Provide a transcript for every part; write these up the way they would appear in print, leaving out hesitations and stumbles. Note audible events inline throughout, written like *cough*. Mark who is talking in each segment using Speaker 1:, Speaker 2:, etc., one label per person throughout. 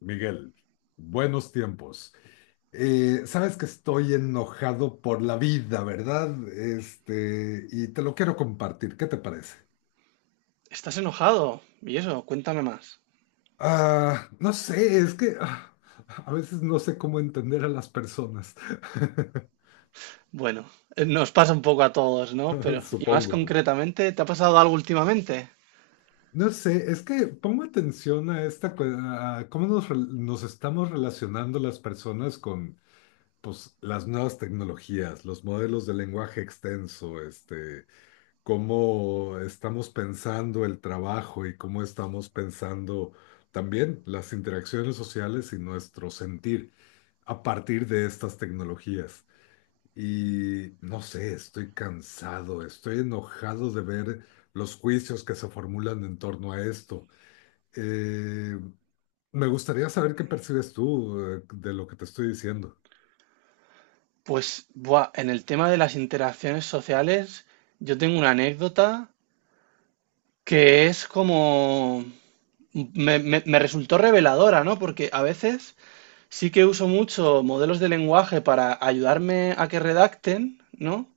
Speaker 1: Miguel, buenos tiempos. Sabes que estoy enojado por la vida, ¿verdad? Y te lo quiero compartir. ¿Qué te parece?
Speaker 2: Estás enojado. ¿Y eso? Cuéntame más.
Speaker 1: No sé, es que a veces no sé cómo entender a las personas. *laughs*
Speaker 2: Bueno, nos pasa un poco a todos, ¿no? Pero, y más
Speaker 1: Supongo.
Speaker 2: concretamente, ¿te ha pasado algo últimamente?
Speaker 1: No sé, es que pongo atención a a cómo nos estamos relacionando las personas con, pues, las nuevas tecnologías, los modelos de lenguaje extenso, Cómo estamos pensando el trabajo y cómo estamos pensando también las interacciones sociales y nuestro sentir a partir de estas tecnologías. Y no sé, estoy cansado, estoy enojado de ver los juicios que se formulan en torno a esto. Eh, Me gustaría saber qué percibes tú de lo que te estoy diciendo.
Speaker 2: Pues, buah, en el tema de las interacciones sociales, yo tengo una anécdota que es como... me resultó reveladora, ¿no? Porque a veces sí que uso mucho modelos de lenguaje para ayudarme a que redacten, ¿no?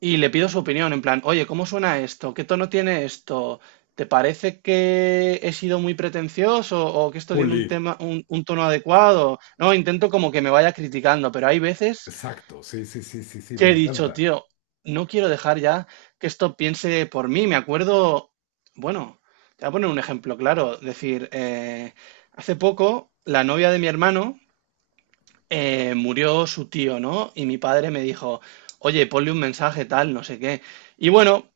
Speaker 2: Y le pido su opinión, en plan, oye, ¿cómo suena esto? ¿Qué tono tiene esto? ¿Te parece que he sido muy pretencioso o que esto tiene un
Speaker 1: Pulir.
Speaker 2: tema, un tono adecuado? No, intento como que me vaya criticando, pero hay veces
Speaker 1: Exacto, sí, sí, sí, sí, sí,
Speaker 2: que
Speaker 1: me
Speaker 2: he dicho,
Speaker 1: encanta.
Speaker 2: tío, no quiero dejar ya que esto piense por mí. Me acuerdo, bueno, te voy a poner un ejemplo claro, decir, hace poco la novia de mi hermano murió su tío, ¿no? Y mi padre me dijo, oye, ponle un mensaje tal, no sé qué. Y bueno,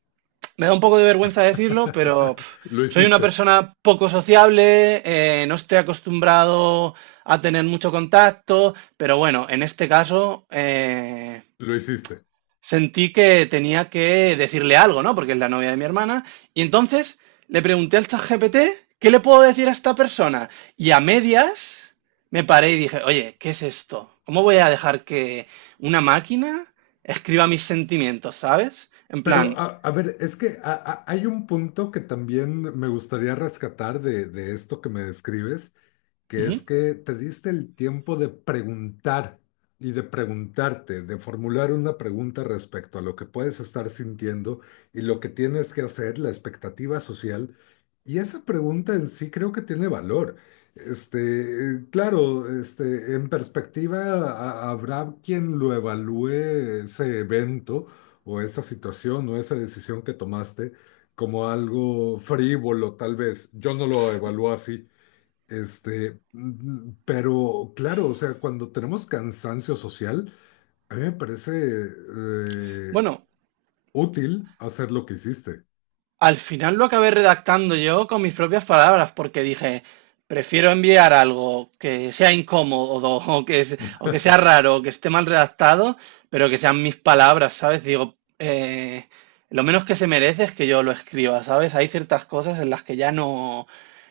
Speaker 2: me da un poco de vergüenza decirlo, pero
Speaker 1: *laughs*
Speaker 2: pf,
Speaker 1: Lo
Speaker 2: soy una
Speaker 1: hiciste,
Speaker 2: persona poco sociable, no estoy acostumbrado a tener mucho contacto, pero bueno, en este caso
Speaker 1: lo hiciste.
Speaker 2: sentí que tenía que decirle algo, ¿no? Porque es la novia de mi hermana. Y entonces le pregunté al ChatGPT, ¿qué le puedo decir a esta persona? Y a medias me paré y dije, oye, ¿qué es esto? ¿Cómo voy a dejar que una máquina escriba mis sentimientos, ¿sabes? En
Speaker 1: Pero
Speaker 2: plan,
Speaker 1: a ver, es que hay un punto que también me gustaría rescatar de esto que me describes, que
Speaker 2: ujú.
Speaker 1: es que te diste el tiempo de preguntar y de preguntarte, de formular una pregunta respecto a lo que puedes estar sintiendo y lo que tienes que hacer, la expectativa social. Y esa pregunta en sí creo que tiene valor. Claro, en perspectiva habrá quien lo evalúe ese evento o esa situación o esa decisión que tomaste como algo frívolo, tal vez. Yo no lo evalúo así. Este, mm, pero claro, o sea, cuando tenemos cansancio social, a mí me parece
Speaker 2: Bueno,
Speaker 1: útil hacer lo que hiciste.
Speaker 2: al final lo acabé redactando yo con mis propias palabras, porque dije, prefiero enviar algo que sea incómodo *laughs* o que, o que sea raro o que esté mal redactado, pero que sean mis palabras, ¿sabes? Digo, lo menos que se merece es que yo lo escriba, ¿sabes? Hay ciertas cosas en las que ya no,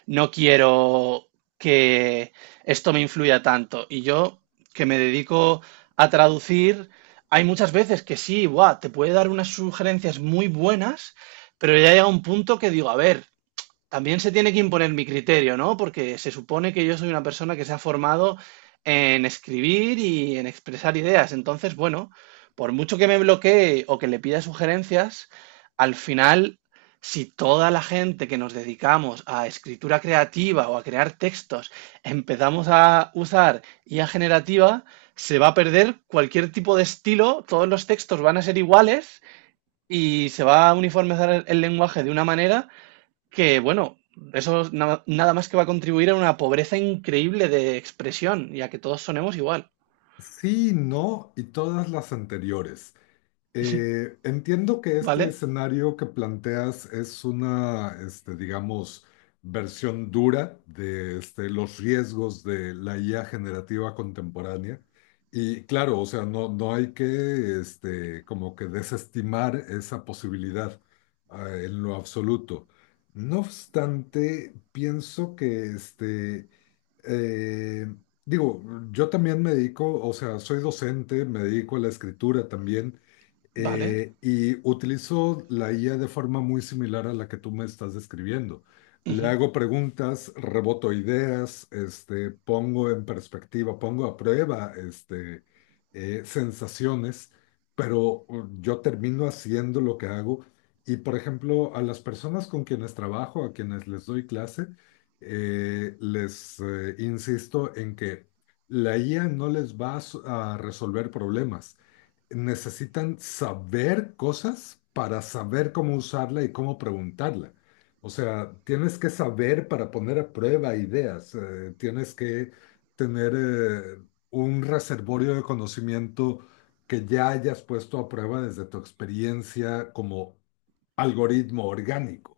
Speaker 2: no quiero que esto me influya tanto. Y yo, que me dedico a traducir, hay muchas veces que sí, buah, te puede dar unas sugerencias muy buenas pero ya llega un punto que digo, a ver, también se tiene que imponer mi criterio, ¿no? Porque se supone que yo soy una persona que se ha formado en escribir y en expresar ideas. Entonces, bueno, por mucho que me bloquee o que le pida sugerencias, al final, si toda la gente que nos dedicamos a escritura creativa o a crear textos empezamos a usar IA generativa, se va a perder cualquier tipo de estilo, todos los textos van a ser iguales y se va a uniformizar el lenguaje de una manera que, bueno, eso es nada más que va a contribuir a una pobreza increíble de expresión y a que todos sonemos igual.
Speaker 1: Sí, no y todas las anteriores. Entiendo que este
Speaker 2: ¿Vale?
Speaker 1: escenario que planteas es una, digamos, versión dura de los riesgos de la IA generativa contemporánea. Y claro, o sea, no, no hay que, como que desestimar esa posibilidad, en lo absoluto. No obstante, pienso que, eh, digo, yo también me dedico, o sea, soy docente, me dedico a la escritura también.
Speaker 2: ¿Vale?
Speaker 1: Y utilizo la IA de forma muy similar a la que tú me estás describiendo. Le
Speaker 2: Ujú.
Speaker 1: hago preguntas, reboto ideas, pongo en perspectiva, pongo a prueba, sensaciones, pero yo termino haciendo lo que hago. Y por ejemplo, a las personas con quienes trabajo, a quienes les doy clase, les insisto en que la IA no les va a a resolver problemas. Necesitan saber cosas para saber cómo usarla y cómo preguntarla. O sea, tienes que saber para poner a prueba ideas, tienes que tener un reservorio de conocimiento que ya hayas puesto a prueba desde tu experiencia como algoritmo orgánico.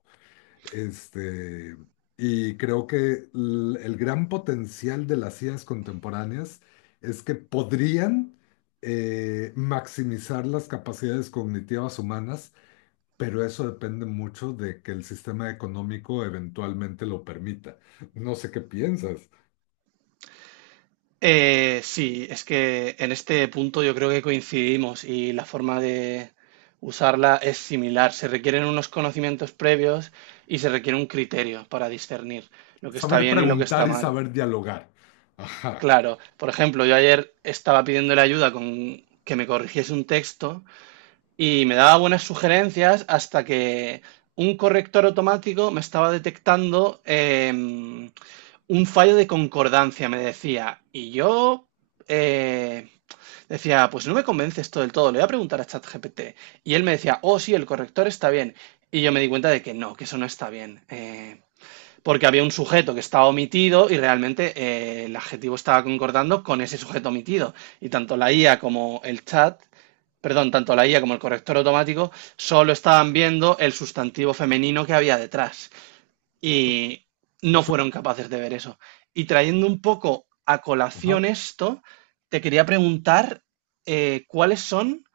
Speaker 1: Este, y creo que el gran potencial de las IAs contemporáneas es que podrían maximizar las capacidades cognitivas humanas, pero eso depende mucho de que el sistema económico eventualmente lo permita. No sé qué piensas.
Speaker 2: Sí, es que en este punto yo creo que coincidimos y la forma de usarla es similar. Se requieren unos conocimientos previos y se requiere un criterio para discernir lo que está
Speaker 1: Saber
Speaker 2: bien y lo que
Speaker 1: preguntar
Speaker 2: está
Speaker 1: y
Speaker 2: mal.
Speaker 1: saber dialogar. Ajá,
Speaker 2: Claro, por ejemplo, yo ayer estaba pidiéndole ayuda con que me corrigiese un texto y me daba buenas sugerencias hasta que un corrector automático me estaba detectando un fallo de concordancia, me decía. Y yo eh, decía, pues no me convence esto del todo, le voy a preguntar a ChatGPT. Y él me decía, oh sí, el corrector está bien. Y yo me di cuenta de que no, que eso no está bien. Porque había un sujeto que estaba omitido y realmente el adjetivo estaba concordando con ese sujeto omitido. Y tanto la IA como el chat, perdón, tanto la IA como el corrector automático solo estaban viendo el sustantivo femenino que había detrás. Y no fueron capaces de ver eso. Y trayendo un poco a
Speaker 1: ajá.
Speaker 2: colación esto, te quería preguntar cuáles son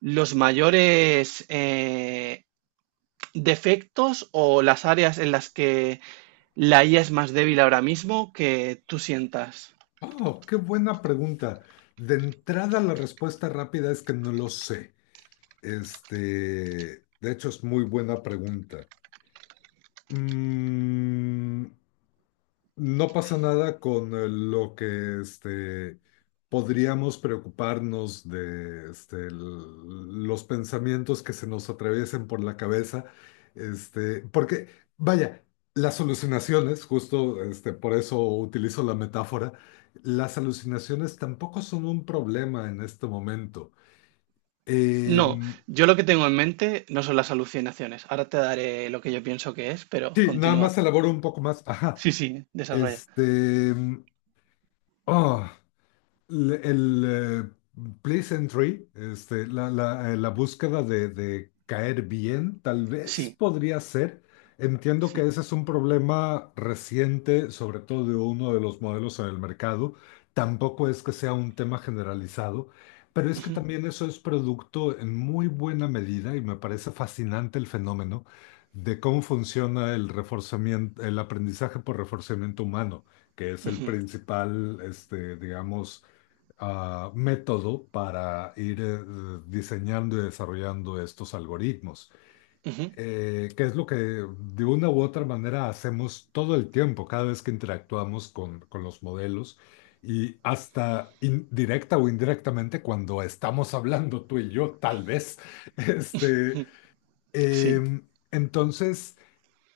Speaker 2: los mayores defectos o las áreas en las que la IA es más débil ahora mismo que tú sientas.
Speaker 1: Oh, qué buena pregunta. De entrada, la respuesta rápida es que no lo sé. Este, de hecho, es muy buena pregunta. Mm, no pasa nada con lo que podríamos preocuparnos de los pensamientos que se nos atraviesen por la cabeza. Porque, vaya, las alucinaciones, justo por eso utilizo la metáfora, las alucinaciones tampoco son un problema en este momento.
Speaker 2: No,
Speaker 1: Em,
Speaker 2: yo lo que tengo en mente no son las alucinaciones. Ahora te daré lo que yo pienso que es, pero
Speaker 1: Sí, nada más
Speaker 2: continúa.
Speaker 1: elaboro un poco más. Ajá.
Speaker 2: Sí, sí, desarrolla.
Speaker 1: Este. mm, ah, el pleasantry, la búsqueda de caer bien, tal vez
Speaker 2: Sí,
Speaker 1: podría ser. Entiendo que
Speaker 2: sí.
Speaker 1: ese es un problema reciente, sobre todo de uno de los modelos en el mercado. Tampoco es que sea un tema generalizado, pero es que
Speaker 2: Ujú,
Speaker 1: también eso es producto en muy buena medida y me parece fascinante el fenómeno de cómo funciona el reforzamiento, el aprendizaje por reforzamiento humano, que es el
Speaker 2: ujú,
Speaker 1: principal, digamos, método para ir diseñando y desarrollando estos algoritmos,
Speaker 2: ujú.
Speaker 1: que es lo que de una u otra manera hacemos todo el tiempo, cada vez que interactuamos con los modelos y hasta directa o indirectamente cuando estamos hablando tú y yo, tal vez. *laughs* Este,
Speaker 2: Sí.
Speaker 1: entonces...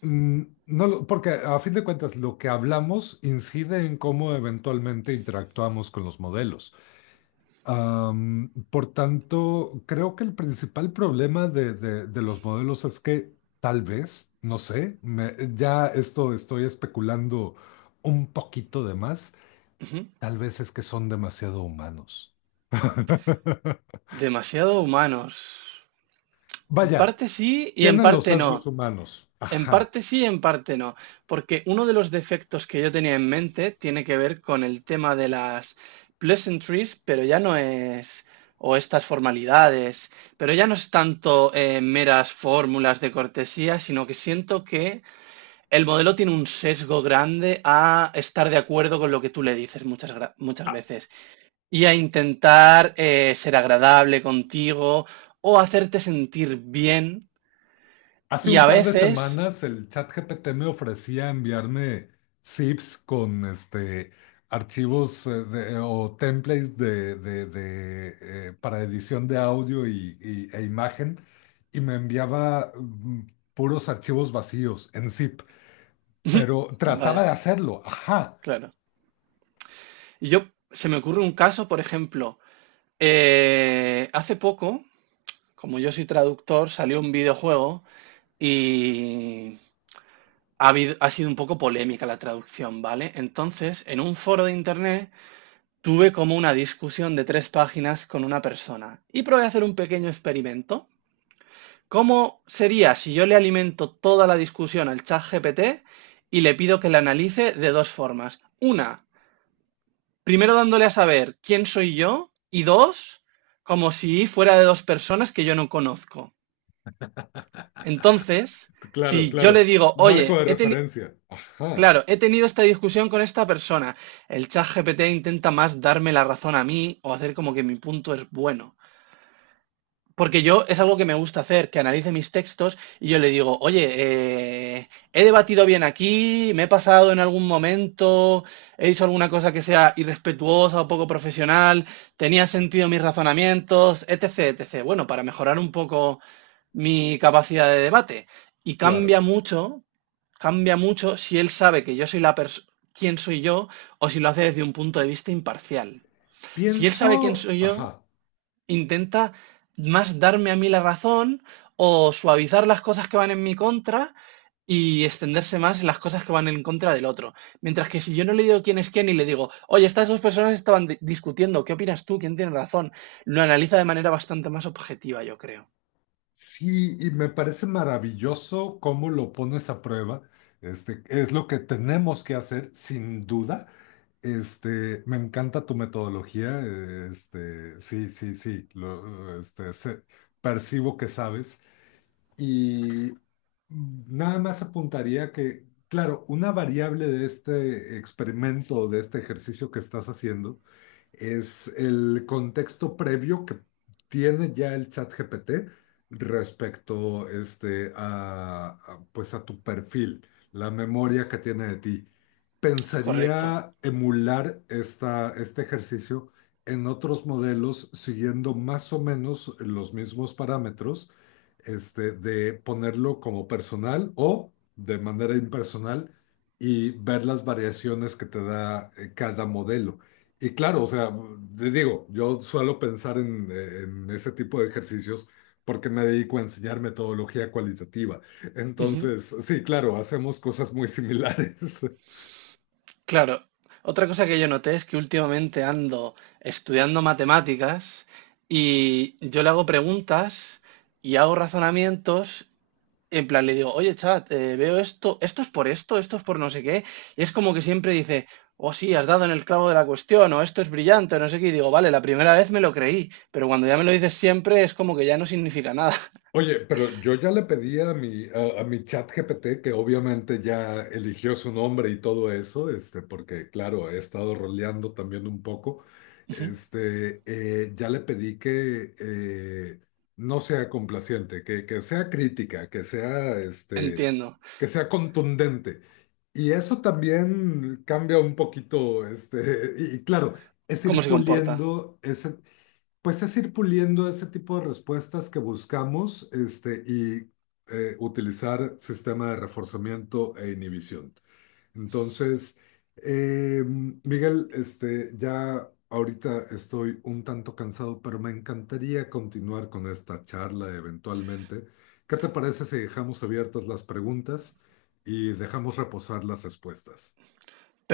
Speaker 1: No, porque a fin de cuentas lo que hablamos incide en cómo eventualmente interactuamos con los modelos. Por tanto, creo que el principal problema de los modelos es que tal vez, no sé, ya esto estoy especulando un poquito de más,
Speaker 2: Ujú.
Speaker 1: tal vez es que son demasiado humanos. *laughs*
Speaker 2: Demasiado humanos. En
Speaker 1: Vaya,
Speaker 2: parte sí y en
Speaker 1: tienen los
Speaker 2: parte
Speaker 1: rasgos
Speaker 2: no.
Speaker 1: humanos.
Speaker 2: En
Speaker 1: Ajá.
Speaker 2: parte sí, en parte no, porque uno de los defectos que yo tenía en mente tiene que ver con el tema de las pleasantries, pero ya no es, o estas formalidades, pero ya no es tanto meras fórmulas de cortesía, sino que siento que el modelo tiene un sesgo grande a estar de acuerdo con lo que tú le dices muchas, muchas veces y a intentar ser agradable contigo o hacerte sentir bien
Speaker 1: Hace
Speaker 2: y
Speaker 1: un
Speaker 2: a
Speaker 1: par de
Speaker 2: veces...
Speaker 1: semanas el chat GPT me ofrecía enviarme zips con archivos o templates para edición de audio e imagen y me enviaba puros archivos vacíos en zip, pero
Speaker 2: *laughs*
Speaker 1: trataba
Speaker 2: Vaya.
Speaker 1: de hacerlo. Ajá,
Speaker 2: Claro. Y yo, se me ocurre un caso, por ejemplo, hace poco, como yo soy traductor, salió un videojuego y ha sido un poco polémica la traducción, ¿vale? Entonces, en un foro de internet tuve como una discusión de 3 páginas con una persona y probé a hacer un pequeño experimento. ¿Cómo sería si yo le alimento toda la discusión al chat GPT y le pido que la analice de 2 formas? Una, primero dándole a saber quién soy yo y dos, como si fuera de dos personas que yo no conozco. Entonces,
Speaker 1: claro,
Speaker 2: si yo le
Speaker 1: claro.
Speaker 2: digo,
Speaker 1: Marco
Speaker 2: oye,
Speaker 1: de
Speaker 2: he tenido...
Speaker 1: referencia. Ajá,
Speaker 2: Claro, he tenido esta discusión con esta persona. El chat GPT intenta más darme la razón a mí o hacer como que mi punto es bueno. Porque yo es algo que me gusta hacer, que analice mis textos y yo le digo, oye, he debatido bien aquí, me he pasado en algún momento, he hecho alguna cosa que sea irrespetuosa o poco profesional, tenía sentido mis razonamientos, etc., etc. Bueno, para mejorar un poco mi capacidad de debate. Y
Speaker 1: claro.
Speaker 2: cambia mucho si él sabe que yo soy la persona, quién soy yo, o si lo hace desde un punto de vista imparcial. Si él sabe quién
Speaker 1: Pienso,
Speaker 2: soy yo,
Speaker 1: ajá.
Speaker 2: intenta más darme a mí la razón o suavizar las cosas que van en mi contra y extenderse más las cosas que van en contra del otro. Mientras que si yo no le digo quién es quién y le digo, oye, estas dos personas estaban discutiendo, ¿qué opinas tú? ¿Quién tiene razón? Lo analiza de manera bastante más objetiva, yo creo.
Speaker 1: Sí, y me parece maravilloso cómo lo pones a prueba. Es lo que tenemos que hacer, sin duda. Me encanta tu metodología. Sí, sí, sí. Percibo que sabes. Y nada más apuntaría que, claro, una variable de este experimento, de este ejercicio que estás haciendo, es el contexto previo que tiene ya el chat GPT respecto a, pues a tu perfil, la memoria que tiene de ti.
Speaker 2: Correcto.
Speaker 1: Pensaría emular este ejercicio en otros modelos siguiendo más o menos los mismos parámetros de ponerlo como personal o de manera impersonal y ver las variaciones que te da cada modelo. Y claro, o sea, te digo, yo suelo pensar en ese tipo de ejercicios porque me dedico a enseñar metodología cualitativa.
Speaker 2: Ujú.
Speaker 1: Entonces, sí, claro, hacemos cosas muy similares. *laughs*
Speaker 2: Claro. Otra cosa que yo noté es que últimamente ando estudiando matemáticas y yo le hago preguntas y hago razonamientos. En plan, le digo, oye, chat, veo esto, esto es por esto, esto es por no sé qué. Y es como que siempre dice, oh, sí, has dado en el clavo de la cuestión, o esto es brillante, o no sé qué. Y digo, vale, la primera vez me lo creí, pero cuando ya me lo dices siempre es como que ya no significa nada. *laughs*
Speaker 1: Oye, pero yo ya le pedí a mi chat GPT, que obviamente ya eligió su nombre y todo eso, porque claro, he estado roleando también un poco,
Speaker 2: Ujú.
Speaker 1: ya le pedí que no sea complaciente, que sea crítica, que sea,
Speaker 2: Entiendo
Speaker 1: que sea contundente. Y eso también cambia un poquito, y claro, es
Speaker 2: cómo
Speaker 1: ir
Speaker 2: se comporta.
Speaker 1: puliendo ese es ir puliendo ese tipo de respuestas que buscamos, y utilizar sistema de reforzamiento e inhibición. Entonces, eh, Miguel, ya ahorita estoy un tanto cansado, pero me encantaría continuar con esta charla eventualmente. ¿Qué te parece si dejamos abiertas las preguntas y dejamos reposar las respuestas?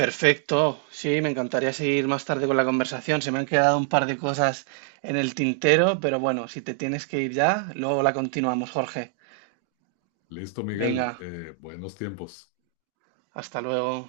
Speaker 2: Perfecto, sí, me encantaría seguir más tarde con la conversación. Se me han quedado un par de cosas en el tintero, pero bueno, si te tienes que ir ya, luego la continuamos, Jorge.
Speaker 1: Listo, Miguel.
Speaker 2: Venga,
Speaker 1: Buenos tiempos.
Speaker 2: hasta luego.